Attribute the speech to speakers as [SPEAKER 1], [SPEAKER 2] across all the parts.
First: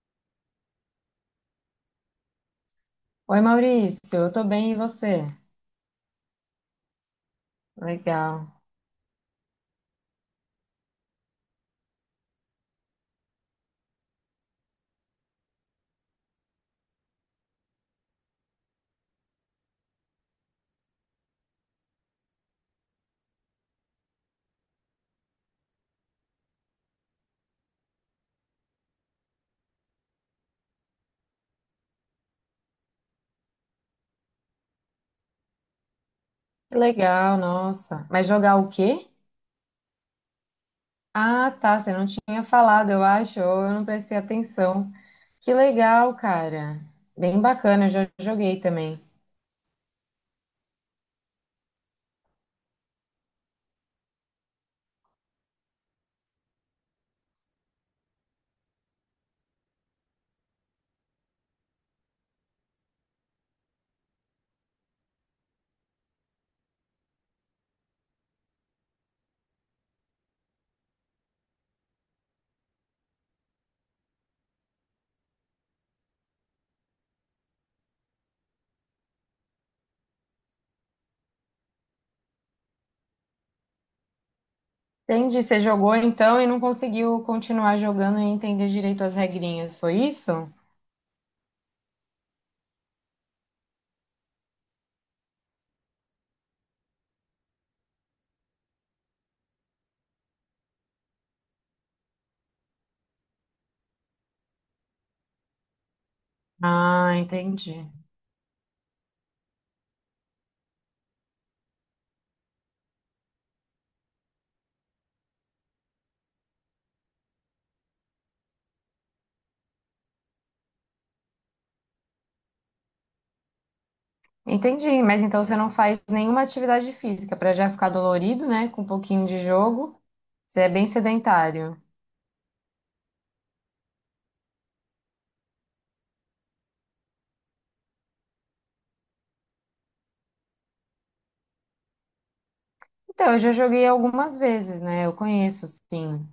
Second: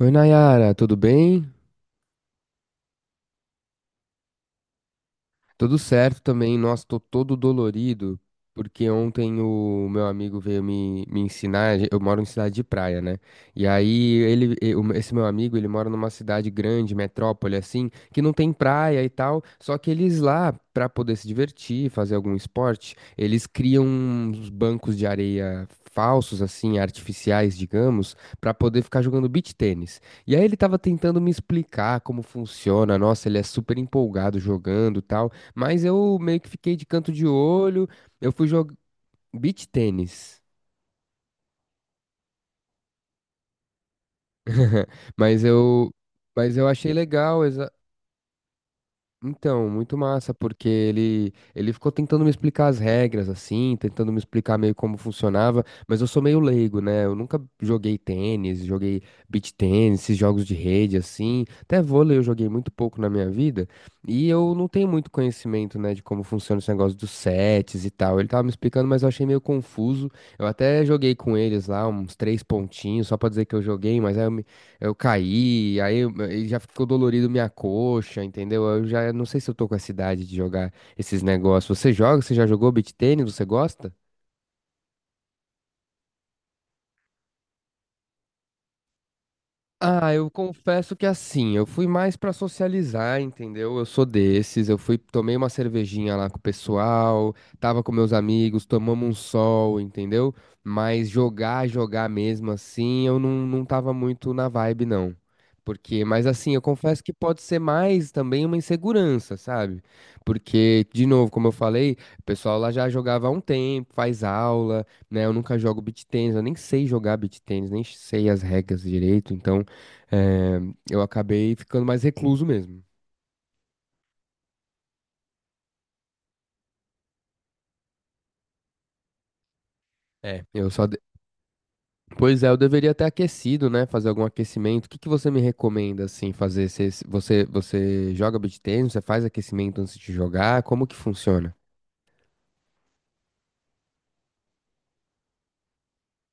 [SPEAKER 1] Oi, Nayara, tudo bem?
[SPEAKER 2] Oi, Maurício, eu tô bem e você?
[SPEAKER 1] Tudo certo também, nossa, tô todo dolorido,
[SPEAKER 2] Legal.
[SPEAKER 1] porque ontem o meu amigo veio me ensinar, eu moro em cidade de praia, né? E aí ele, esse meu amigo, ele mora numa cidade grande, metrópole assim, que não tem praia e tal, só que eles lá, pra poder se divertir, fazer algum esporte, eles criam uns bancos de areia falsos assim, artificiais, digamos, pra poder ficar jogando beach tênis. E aí ele tava tentando me explicar como funciona, nossa, ele é super empolgado jogando, e tal. Mas eu meio que fiquei
[SPEAKER 2] Que
[SPEAKER 1] de canto de
[SPEAKER 2] legal,
[SPEAKER 1] olho.
[SPEAKER 2] nossa. Mas
[SPEAKER 1] Eu fui
[SPEAKER 2] jogar o
[SPEAKER 1] jogar
[SPEAKER 2] quê?
[SPEAKER 1] beach tênis.
[SPEAKER 2] Ah, tá, você não tinha falado, eu acho, ou eu não prestei atenção.
[SPEAKER 1] Mas
[SPEAKER 2] Que
[SPEAKER 1] eu,
[SPEAKER 2] legal,
[SPEAKER 1] mas eu
[SPEAKER 2] cara.
[SPEAKER 1] achei legal.
[SPEAKER 2] Bem bacana, eu já joguei também.
[SPEAKER 1] Então, muito massa, porque ele ficou tentando me explicar as regras, assim, tentando me explicar meio como funcionava, mas eu sou meio leigo, né? Eu nunca joguei tênis, joguei beach tênis, esses jogos de rede, assim. Até vôlei eu joguei muito pouco na minha vida, e eu não tenho muito conhecimento, né, de como funciona esse negócio dos sets e tal. Ele tava me explicando, mas eu achei meio confuso. Eu até joguei com eles lá, uns três pontinhos, só pra dizer que eu joguei, mas eu caí, aí já ficou dolorido minha coxa, entendeu? Eu já não sei se eu tô com essa idade de jogar esses negócios. Você joga? Você já jogou beach tênis? Você gosta?
[SPEAKER 2] Entendi, você jogou então e não conseguiu continuar jogando e entender direito as regrinhas, foi
[SPEAKER 1] Ah, eu
[SPEAKER 2] isso?
[SPEAKER 1] confesso que assim, eu fui mais pra socializar, entendeu? Eu sou desses, eu fui, tomei uma cervejinha lá com o pessoal, tava com meus amigos, tomamos um sol, entendeu? Mas jogar, jogar mesmo assim, eu não tava muito na vibe, não. Porque, mas assim, eu confesso que
[SPEAKER 2] Ah,
[SPEAKER 1] pode ser
[SPEAKER 2] entendi.
[SPEAKER 1] mais também uma insegurança, sabe? Porque, de novo, como eu falei, o pessoal lá já jogava há um tempo, faz aula, né? Eu nunca jogo beach tennis, eu nem sei jogar beach tennis, nem sei as regras direito, então. É, eu acabei ficando mais recluso mesmo.
[SPEAKER 2] Entendi, mas então você não faz nenhuma atividade física para já ficar dolorido, né? Com um pouquinho de jogo.
[SPEAKER 1] É.
[SPEAKER 2] Você é bem sedentário.
[SPEAKER 1] Pois é, eu deveria ter aquecido, né? Fazer algum aquecimento. O que que você me recomenda, assim, fazer? Você joga beach tennis? Você faz aquecimento antes de jogar? Como que funciona?
[SPEAKER 2] Então, eu já joguei algumas vezes, né? Eu conheço, assim,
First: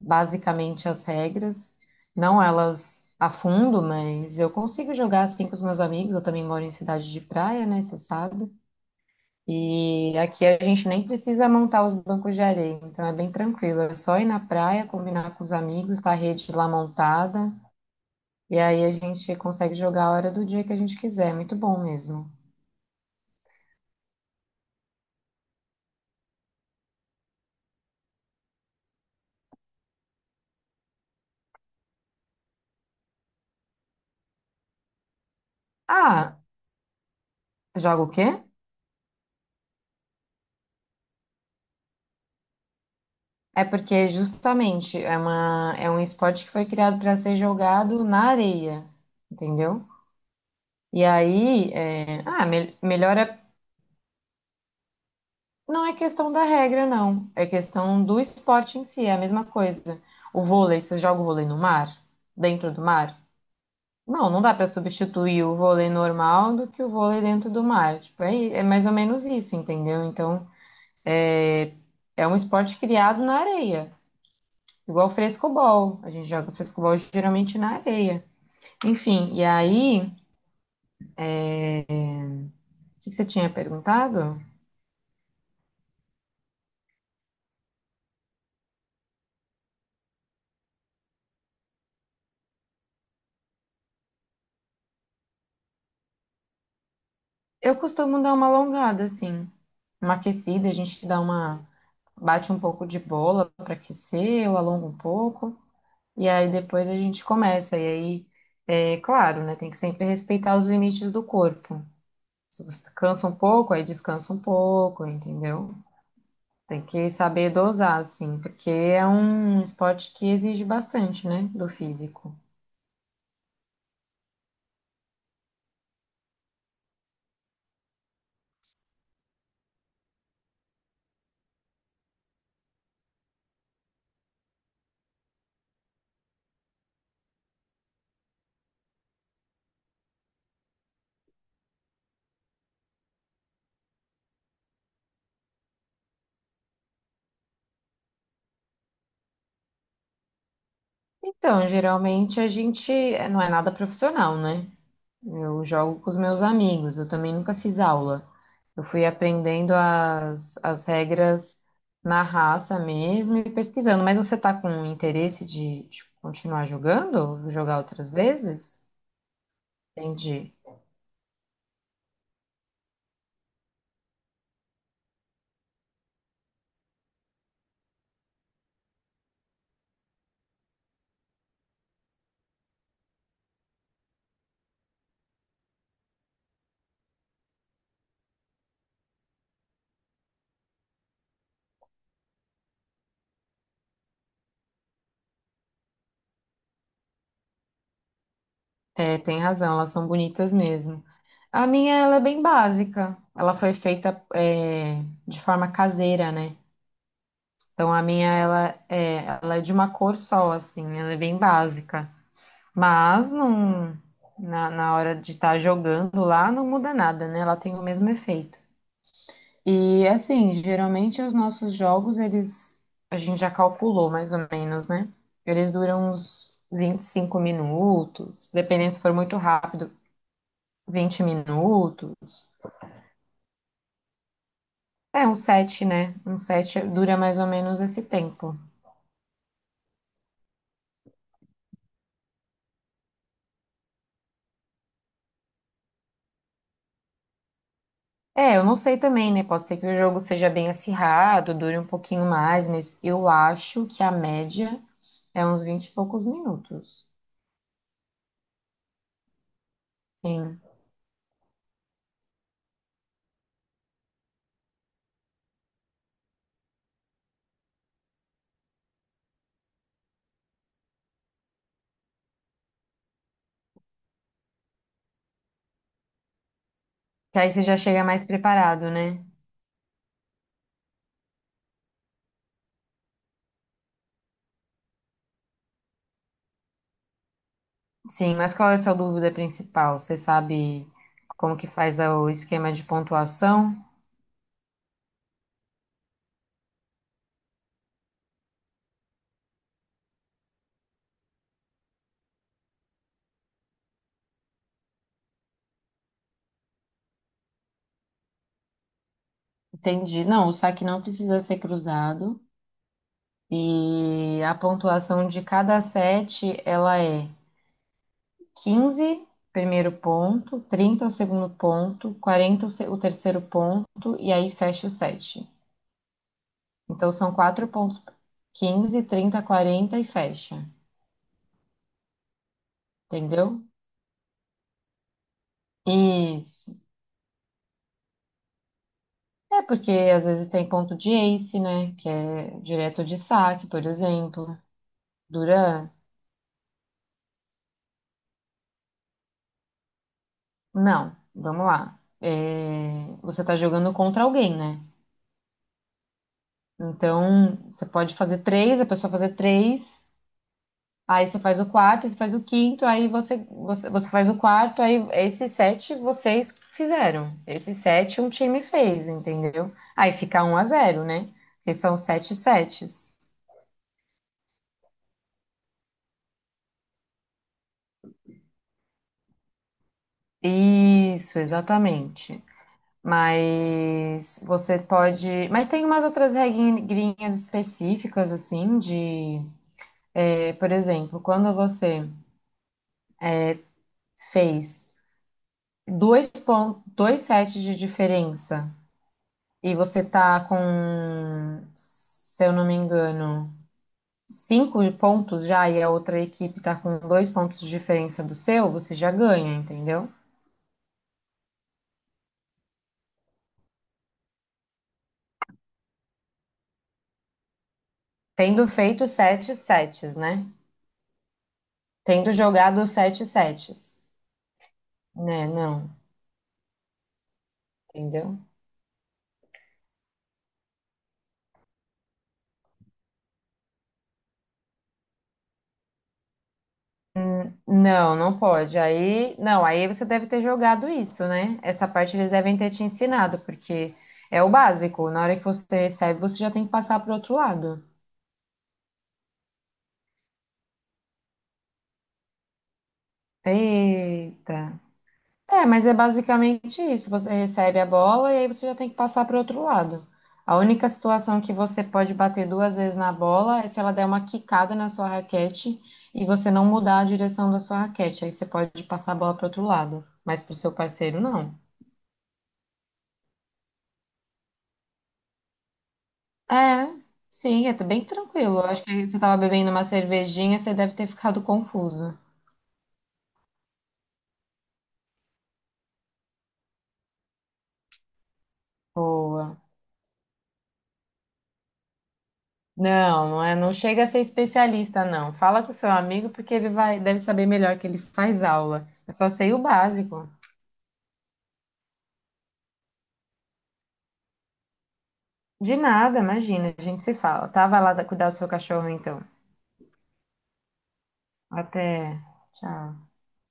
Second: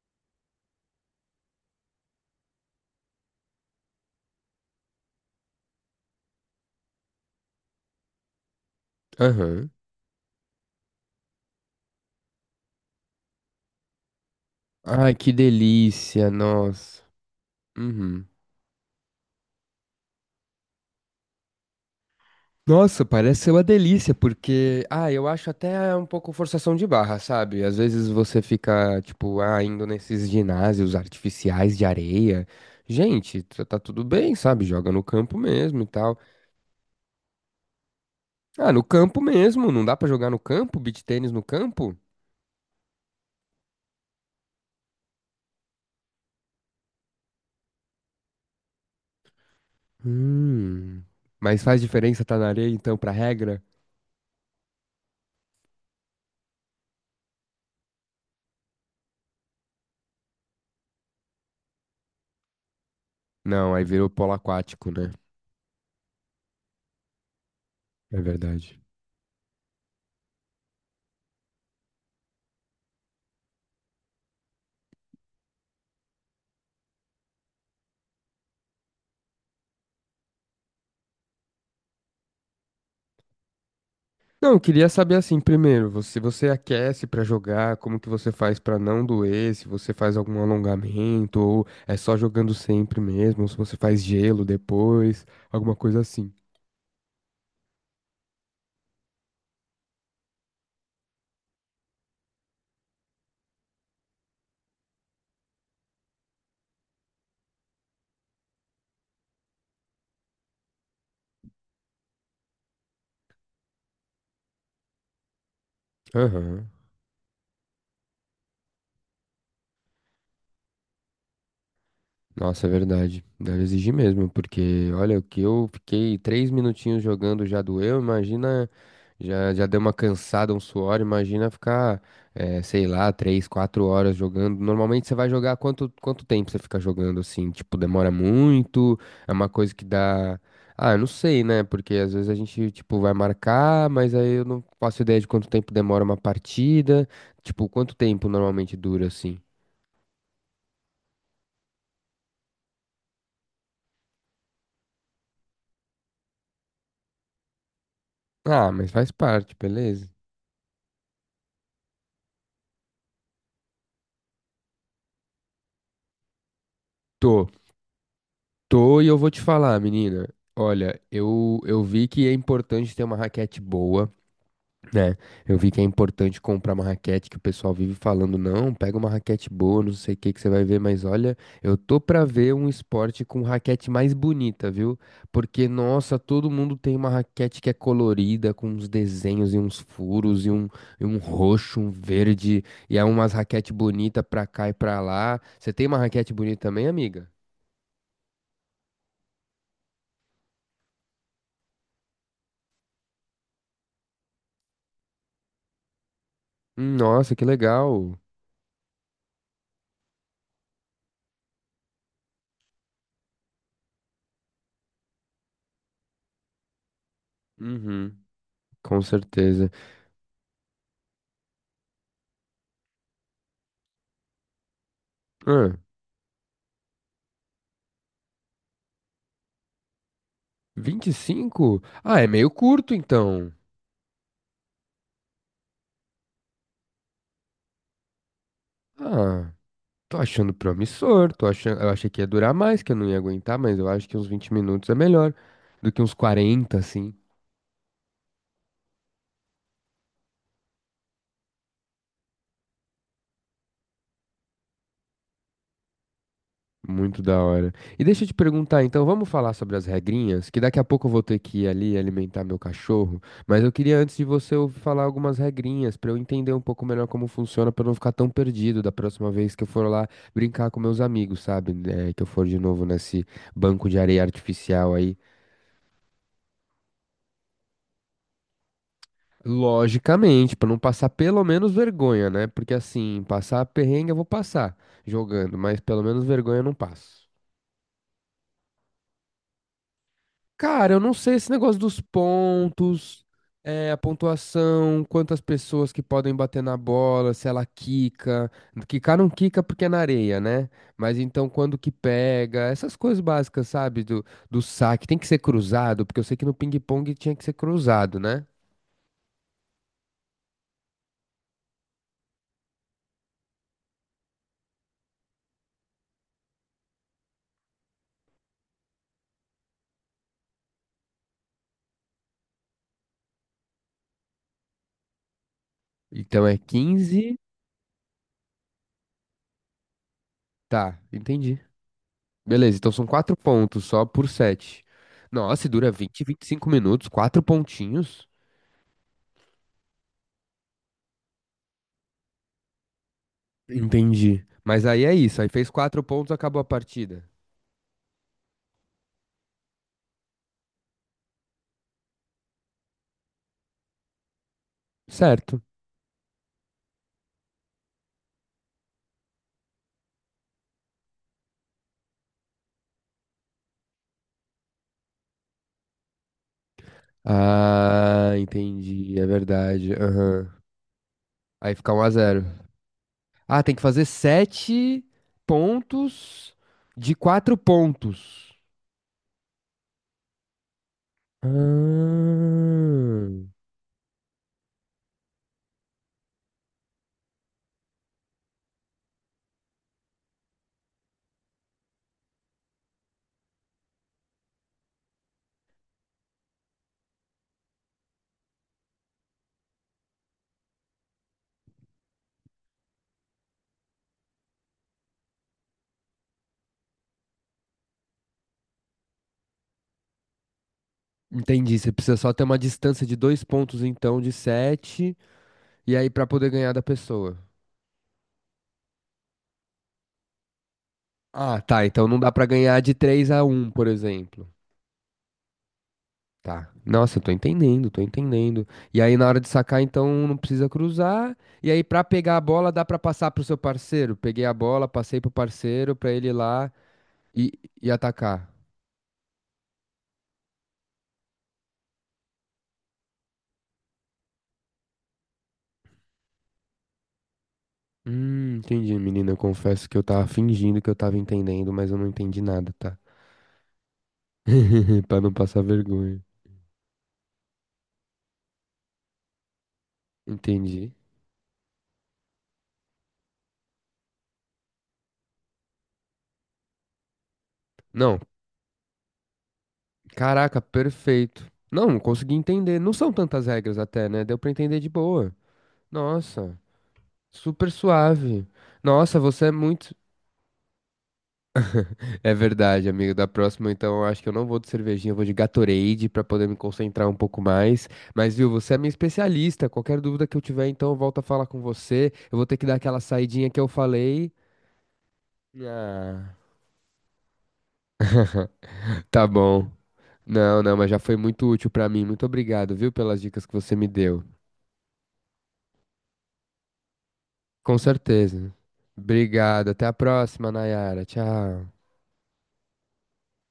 [SPEAKER 2] basicamente as regras, não elas a fundo, mas eu consigo jogar assim com os meus amigos. Eu também moro em cidade de praia, né? Você sabe.
[SPEAKER 1] Aham.
[SPEAKER 2] E aqui a gente nem precisa montar os bancos de areia, então é bem tranquilo. É só ir na praia,
[SPEAKER 1] Ai, que
[SPEAKER 2] combinar com os amigos, tá a
[SPEAKER 1] delícia,
[SPEAKER 2] rede lá
[SPEAKER 1] nossa.
[SPEAKER 2] montada,
[SPEAKER 1] Uhum.
[SPEAKER 2] e aí a gente consegue jogar a hora do dia que a gente quiser. É muito bom mesmo.
[SPEAKER 1] Nossa, parece ser uma delícia, porque, ah, eu acho até um pouco forçação de barra, sabe? Às vezes você fica, tipo, ah, indo nesses ginásios artificiais de areia. Gente, tá tudo bem, sabe? Joga no campo mesmo e tal.
[SPEAKER 2] Ah, joga o quê?
[SPEAKER 1] Ah, no campo mesmo, não dá pra jogar no campo? Beach tênis no campo?
[SPEAKER 2] É porque justamente é uma, é um esporte que foi criado para ser jogado na areia, entendeu? E
[SPEAKER 1] Hum.
[SPEAKER 2] aí,
[SPEAKER 1] Mas faz diferença tá na areia, então, pra
[SPEAKER 2] melhor é,
[SPEAKER 1] regra?
[SPEAKER 2] não é questão da regra, não. É questão do esporte em si, é a mesma coisa. O vôlei, você joga o vôlei no mar? Dentro do mar?
[SPEAKER 1] Não, aí virou
[SPEAKER 2] Não,
[SPEAKER 1] polo
[SPEAKER 2] não dá para
[SPEAKER 1] aquático, né?
[SPEAKER 2] substituir o vôlei normal do que o vôlei dentro do mar.
[SPEAKER 1] É
[SPEAKER 2] Tipo, é
[SPEAKER 1] verdade.
[SPEAKER 2] mais ou menos isso, entendeu? Então, é é um esporte criado na areia, igual o frescobol. A gente joga frescobol geralmente na areia. Enfim, e aí, o que que você tinha perguntado?
[SPEAKER 1] Não, eu queria saber assim, primeiro, você aquece pra jogar, como que você faz pra não doer, se você faz algum alongamento, ou é só jogando sempre mesmo, ou se você faz gelo depois, alguma coisa assim.
[SPEAKER 2] Eu costumo dar uma alongada, assim, uma aquecida, a gente dá uma, bate um pouco de bola para aquecer, eu alongo um pouco, e aí depois a gente começa. E aí, é claro, né, tem que sempre respeitar os limites do corpo. Se você cansa um pouco, aí descansa um pouco, entendeu?
[SPEAKER 1] Aham.
[SPEAKER 2] Tem que saber dosar, assim, porque é um esporte que exige bastante, né, do físico.
[SPEAKER 1] Nossa, é verdade. Deve exigir mesmo, porque olha, o que eu fiquei 3 minutinhos jogando já doeu, imagina, já deu uma cansada, um suor, imagina ficar, sei lá, 3, 4 horas jogando. Normalmente você vai jogar quanto tempo você fica jogando assim? Tipo, demora muito? É uma coisa que dá. Ah, eu não sei, né? Porque às vezes a gente, tipo, vai marcar, mas aí eu não faço ideia de quanto tempo demora uma partida. Tipo, quanto tempo normalmente dura assim?
[SPEAKER 2] Então, geralmente a gente não é nada profissional, né? Eu jogo com os meus amigos, eu também nunca fiz aula.
[SPEAKER 1] Ah,
[SPEAKER 2] Eu
[SPEAKER 1] mas
[SPEAKER 2] fui
[SPEAKER 1] faz parte,
[SPEAKER 2] aprendendo
[SPEAKER 1] beleza.
[SPEAKER 2] as regras na raça mesmo e pesquisando. Mas você tá com interesse de continuar jogando?
[SPEAKER 1] tô
[SPEAKER 2] Jogar outras vezes?
[SPEAKER 1] Tô e eu vou te falar, menina.
[SPEAKER 2] Entendi.
[SPEAKER 1] Olha, eu vi que é importante ter uma raquete boa, né? Eu vi que é importante comprar uma raquete que o pessoal vive falando, não, pega uma raquete boa, não sei o que que você vai ver, mas olha, eu tô pra ver um esporte com raquete mais bonita, viu? Porque, nossa, todo mundo tem uma raquete que é colorida, com uns desenhos e uns furos e um, roxo, um verde, e é umas raquete bonita pra cá e pra lá. Você tem uma raquete bonita também, amiga?
[SPEAKER 2] É, tem razão, elas são bonitas mesmo. A minha, ela é bem básica. Ela foi feita, de forma caseira, né?
[SPEAKER 1] Nossa, que
[SPEAKER 2] Então a
[SPEAKER 1] legal.
[SPEAKER 2] minha ela é de uma cor só, assim, ela é bem básica. Mas não, na hora de estar jogando lá não muda nada, né? Ela tem o mesmo
[SPEAKER 1] Uhum,
[SPEAKER 2] efeito.
[SPEAKER 1] com certeza.
[SPEAKER 2] E assim, geralmente os nossos jogos, eles a gente já calculou mais ou menos, né? Eles
[SPEAKER 1] Ah,
[SPEAKER 2] duram uns 25 minutos, dependendo se for muito rápido,
[SPEAKER 1] vinte e
[SPEAKER 2] 20
[SPEAKER 1] cinco. Ah, é
[SPEAKER 2] minutos.
[SPEAKER 1] meio curto então.
[SPEAKER 2] É, um set, né? Um set dura mais ou menos esse tempo.
[SPEAKER 1] Ah, tô achando promissor, tô achando, eu achei que ia durar mais, que eu não ia aguentar, mas eu acho que uns 20 minutos é melhor do que uns 40, assim.
[SPEAKER 2] É, eu não sei também, né? Pode ser que o jogo seja bem acirrado, dure um pouquinho mais, mas eu acho que a média é uns 20 e poucos minutos.
[SPEAKER 1] Muito da hora. E deixa eu te perguntar, então, vamos falar sobre as regrinhas, que
[SPEAKER 2] Sim.
[SPEAKER 1] daqui a pouco eu vou ter que ir ali alimentar meu cachorro, mas eu queria antes de você ouvir falar algumas regrinhas pra eu entender um pouco melhor como funciona, pra eu não ficar tão perdido da próxima vez que eu for lá brincar com meus amigos, sabe? É, que eu for de novo nesse banco de areia artificial aí.
[SPEAKER 2] Que aí você já chega mais preparado, né?
[SPEAKER 1] Logicamente, pra não passar pelo menos vergonha, né? Porque assim, passar perrengue eu vou passar jogando, mas pelo menos vergonha eu não passo.
[SPEAKER 2] Sim, mas qual é a sua dúvida principal? Você sabe
[SPEAKER 1] Cara, eu não sei esse
[SPEAKER 2] como que
[SPEAKER 1] negócio dos
[SPEAKER 2] faz o esquema de
[SPEAKER 1] pontos,
[SPEAKER 2] pontuação?
[SPEAKER 1] é, a pontuação, quantas pessoas que podem bater na bola, se ela quica. Quicar não quica porque é na areia, né? Mas então quando que pega, essas coisas básicas, sabe? Do saque. Tem que ser cruzado, porque eu sei que no ping-pong tinha que ser cruzado, né?
[SPEAKER 2] Entendi. Não, o saque não precisa ser cruzado. E a pontuação de cada set, ela é 15 primeiro ponto, 30 o segundo ponto, 40 o terceiro ponto, e aí fecha o set.
[SPEAKER 1] Então é
[SPEAKER 2] Então são
[SPEAKER 1] 15.
[SPEAKER 2] quatro pontos: 15, 30, 40 e fecha.
[SPEAKER 1] Tá, entendi. Beleza, então são quatro
[SPEAKER 2] Entendeu?
[SPEAKER 1] pontos só por sete. Nossa, e dura vinte, vinte e cinco
[SPEAKER 2] Isso.
[SPEAKER 1] minutos, quatro pontinhos.
[SPEAKER 2] É porque às vezes tem ponto de ace, né? Que é direto de saque, por
[SPEAKER 1] Entendi.
[SPEAKER 2] exemplo.
[SPEAKER 1] Mas aí é isso. Aí fez
[SPEAKER 2] Duran.
[SPEAKER 1] quatro pontos, acabou a partida.
[SPEAKER 2] Não, vamos lá. Você tá jogando contra alguém, né?
[SPEAKER 1] Certo.
[SPEAKER 2] Então, você pode fazer três, a pessoa fazer três. Aí você faz o quarto, você faz o quinto, aí você faz o quarto, aí esses sete vocês fizeram. Esses sete um
[SPEAKER 1] Ah,
[SPEAKER 2] time fez,
[SPEAKER 1] entendi. É
[SPEAKER 2] entendeu?
[SPEAKER 1] verdade.
[SPEAKER 2] Aí fica
[SPEAKER 1] Aham.
[SPEAKER 2] um a zero, né? Porque
[SPEAKER 1] Aí fica
[SPEAKER 2] são
[SPEAKER 1] um a
[SPEAKER 2] sete
[SPEAKER 1] zero.
[SPEAKER 2] sets.
[SPEAKER 1] Ah, tem que fazer sete pontos de quatro pontos.
[SPEAKER 2] Isso,
[SPEAKER 1] Ah,
[SPEAKER 2] exatamente. Mas você pode. Mas tem umas outras regrinhas específicas, assim, de. Por exemplo, quando você fez dois sets de diferença. E você tá com, se eu não me engano, cinco pontos já e a outra equipe tá com dois pontos de diferença do seu, você já ganha, entendeu?
[SPEAKER 1] entendi. Você precisa só ter uma distância de dois pontos, então, de sete, e aí pra poder ganhar da pessoa.
[SPEAKER 2] Tendo feito sete sets, né?
[SPEAKER 1] Ah, tá. Então não dá
[SPEAKER 2] Tendo
[SPEAKER 1] pra
[SPEAKER 2] jogado
[SPEAKER 1] ganhar
[SPEAKER 2] os
[SPEAKER 1] de
[SPEAKER 2] sete
[SPEAKER 1] 3 a 1, por
[SPEAKER 2] sets,
[SPEAKER 1] exemplo.
[SPEAKER 2] né? Não,
[SPEAKER 1] Tá. Nossa, eu tô entendendo, tô
[SPEAKER 2] entendeu?
[SPEAKER 1] entendendo. E aí na hora de sacar, então um não precisa cruzar. E aí pra pegar a bola dá pra passar pro seu parceiro. Peguei a bola, passei pro parceiro pra ele ir lá e, e
[SPEAKER 2] Não, não
[SPEAKER 1] atacar.
[SPEAKER 2] pode. Aí, não, aí você deve ter jogado isso, né? Essa parte eles devem ter te ensinado, porque é o básico. Na hora que você recebe, você já tem que passar pro outro lado.
[SPEAKER 1] Entendi, menina. Eu confesso que eu tava fingindo que eu tava entendendo, mas eu não entendi nada, tá?
[SPEAKER 2] Eita.
[SPEAKER 1] Pra não passar
[SPEAKER 2] É, mas é
[SPEAKER 1] vergonha.
[SPEAKER 2] basicamente isso. Você recebe a bola e aí você já tem que passar para o outro lado. A única
[SPEAKER 1] Entendi.
[SPEAKER 2] situação que você pode bater duas vezes na bola é se ela der uma quicada na sua raquete e você não mudar a direção da sua
[SPEAKER 1] Não,
[SPEAKER 2] raquete. Aí você pode passar a bola para o outro lado, mas para o
[SPEAKER 1] caraca,
[SPEAKER 2] seu parceiro
[SPEAKER 1] perfeito.
[SPEAKER 2] não.
[SPEAKER 1] Não, não consegui entender. Não são tantas regras até, né? Deu pra entender de boa. Nossa,
[SPEAKER 2] É, sim,
[SPEAKER 1] super
[SPEAKER 2] é bem
[SPEAKER 1] suave.
[SPEAKER 2] tranquilo. Eu acho que você
[SPEAKER 1] Nossa,
[SPEAKER 2] estava
[SPEAKER 1] você é
[SPEAKER 2] bebendo uma
[SPEAKER 1] muito.
[SPEAKER 2] cervejinha, você deve ter ficado confuso.
[SPEAKER 1] É verdade, amigo. Da próxima, então, eu acho que eu não vou de cervejinha, eu vou de Gatorade pra poder me concentrar um pouco mais. Mas, viu, você é minha
[SPEAKER 2] Boa.
[SPEAKER 1] especialista. Qualquer dúvida que eu tiver, então, eu volto a falar com você. Eu vou ter que dar aquela
[SPEAKER 2] Não, não
[SPEAKER 1] saidinha
[SPEAKER 2] é,
[SPEAKER 1] que eu
[SPEAKER 2] não chega a ser
[SPEAKER 1] falei.
[SPEAKER 2] especialista, não. Fala com o seu amigo
[SPEAKER 1] Ah,
[SPEAKER 2] porque ele vai, deve saber melhor que ele faz aula. Eu
[SPEAKER 1] tá
[SPEAKER 2] só sei o
[SPEAKER 1] bom.
[SPEAKER 2] básico.
[SPEAKER 1] Não, não, mas já foi muito útil pra mim. Muito obrigado, viu, pelas dicas que você me deu.
[SPEAKER 2] De nada, imagina, a gente se fala. Tá,
[SPEAKER 1] Com
[SPEAKER 2] vai lá cuidar do seu
[SPEAKER 1] certeza.
[SPEAKER 2] cachorro então.
[SPEAKER 1] Obrigado. Até a próxima, Nayara. Tchau.
[SPEAKER 2] Até. Tchau.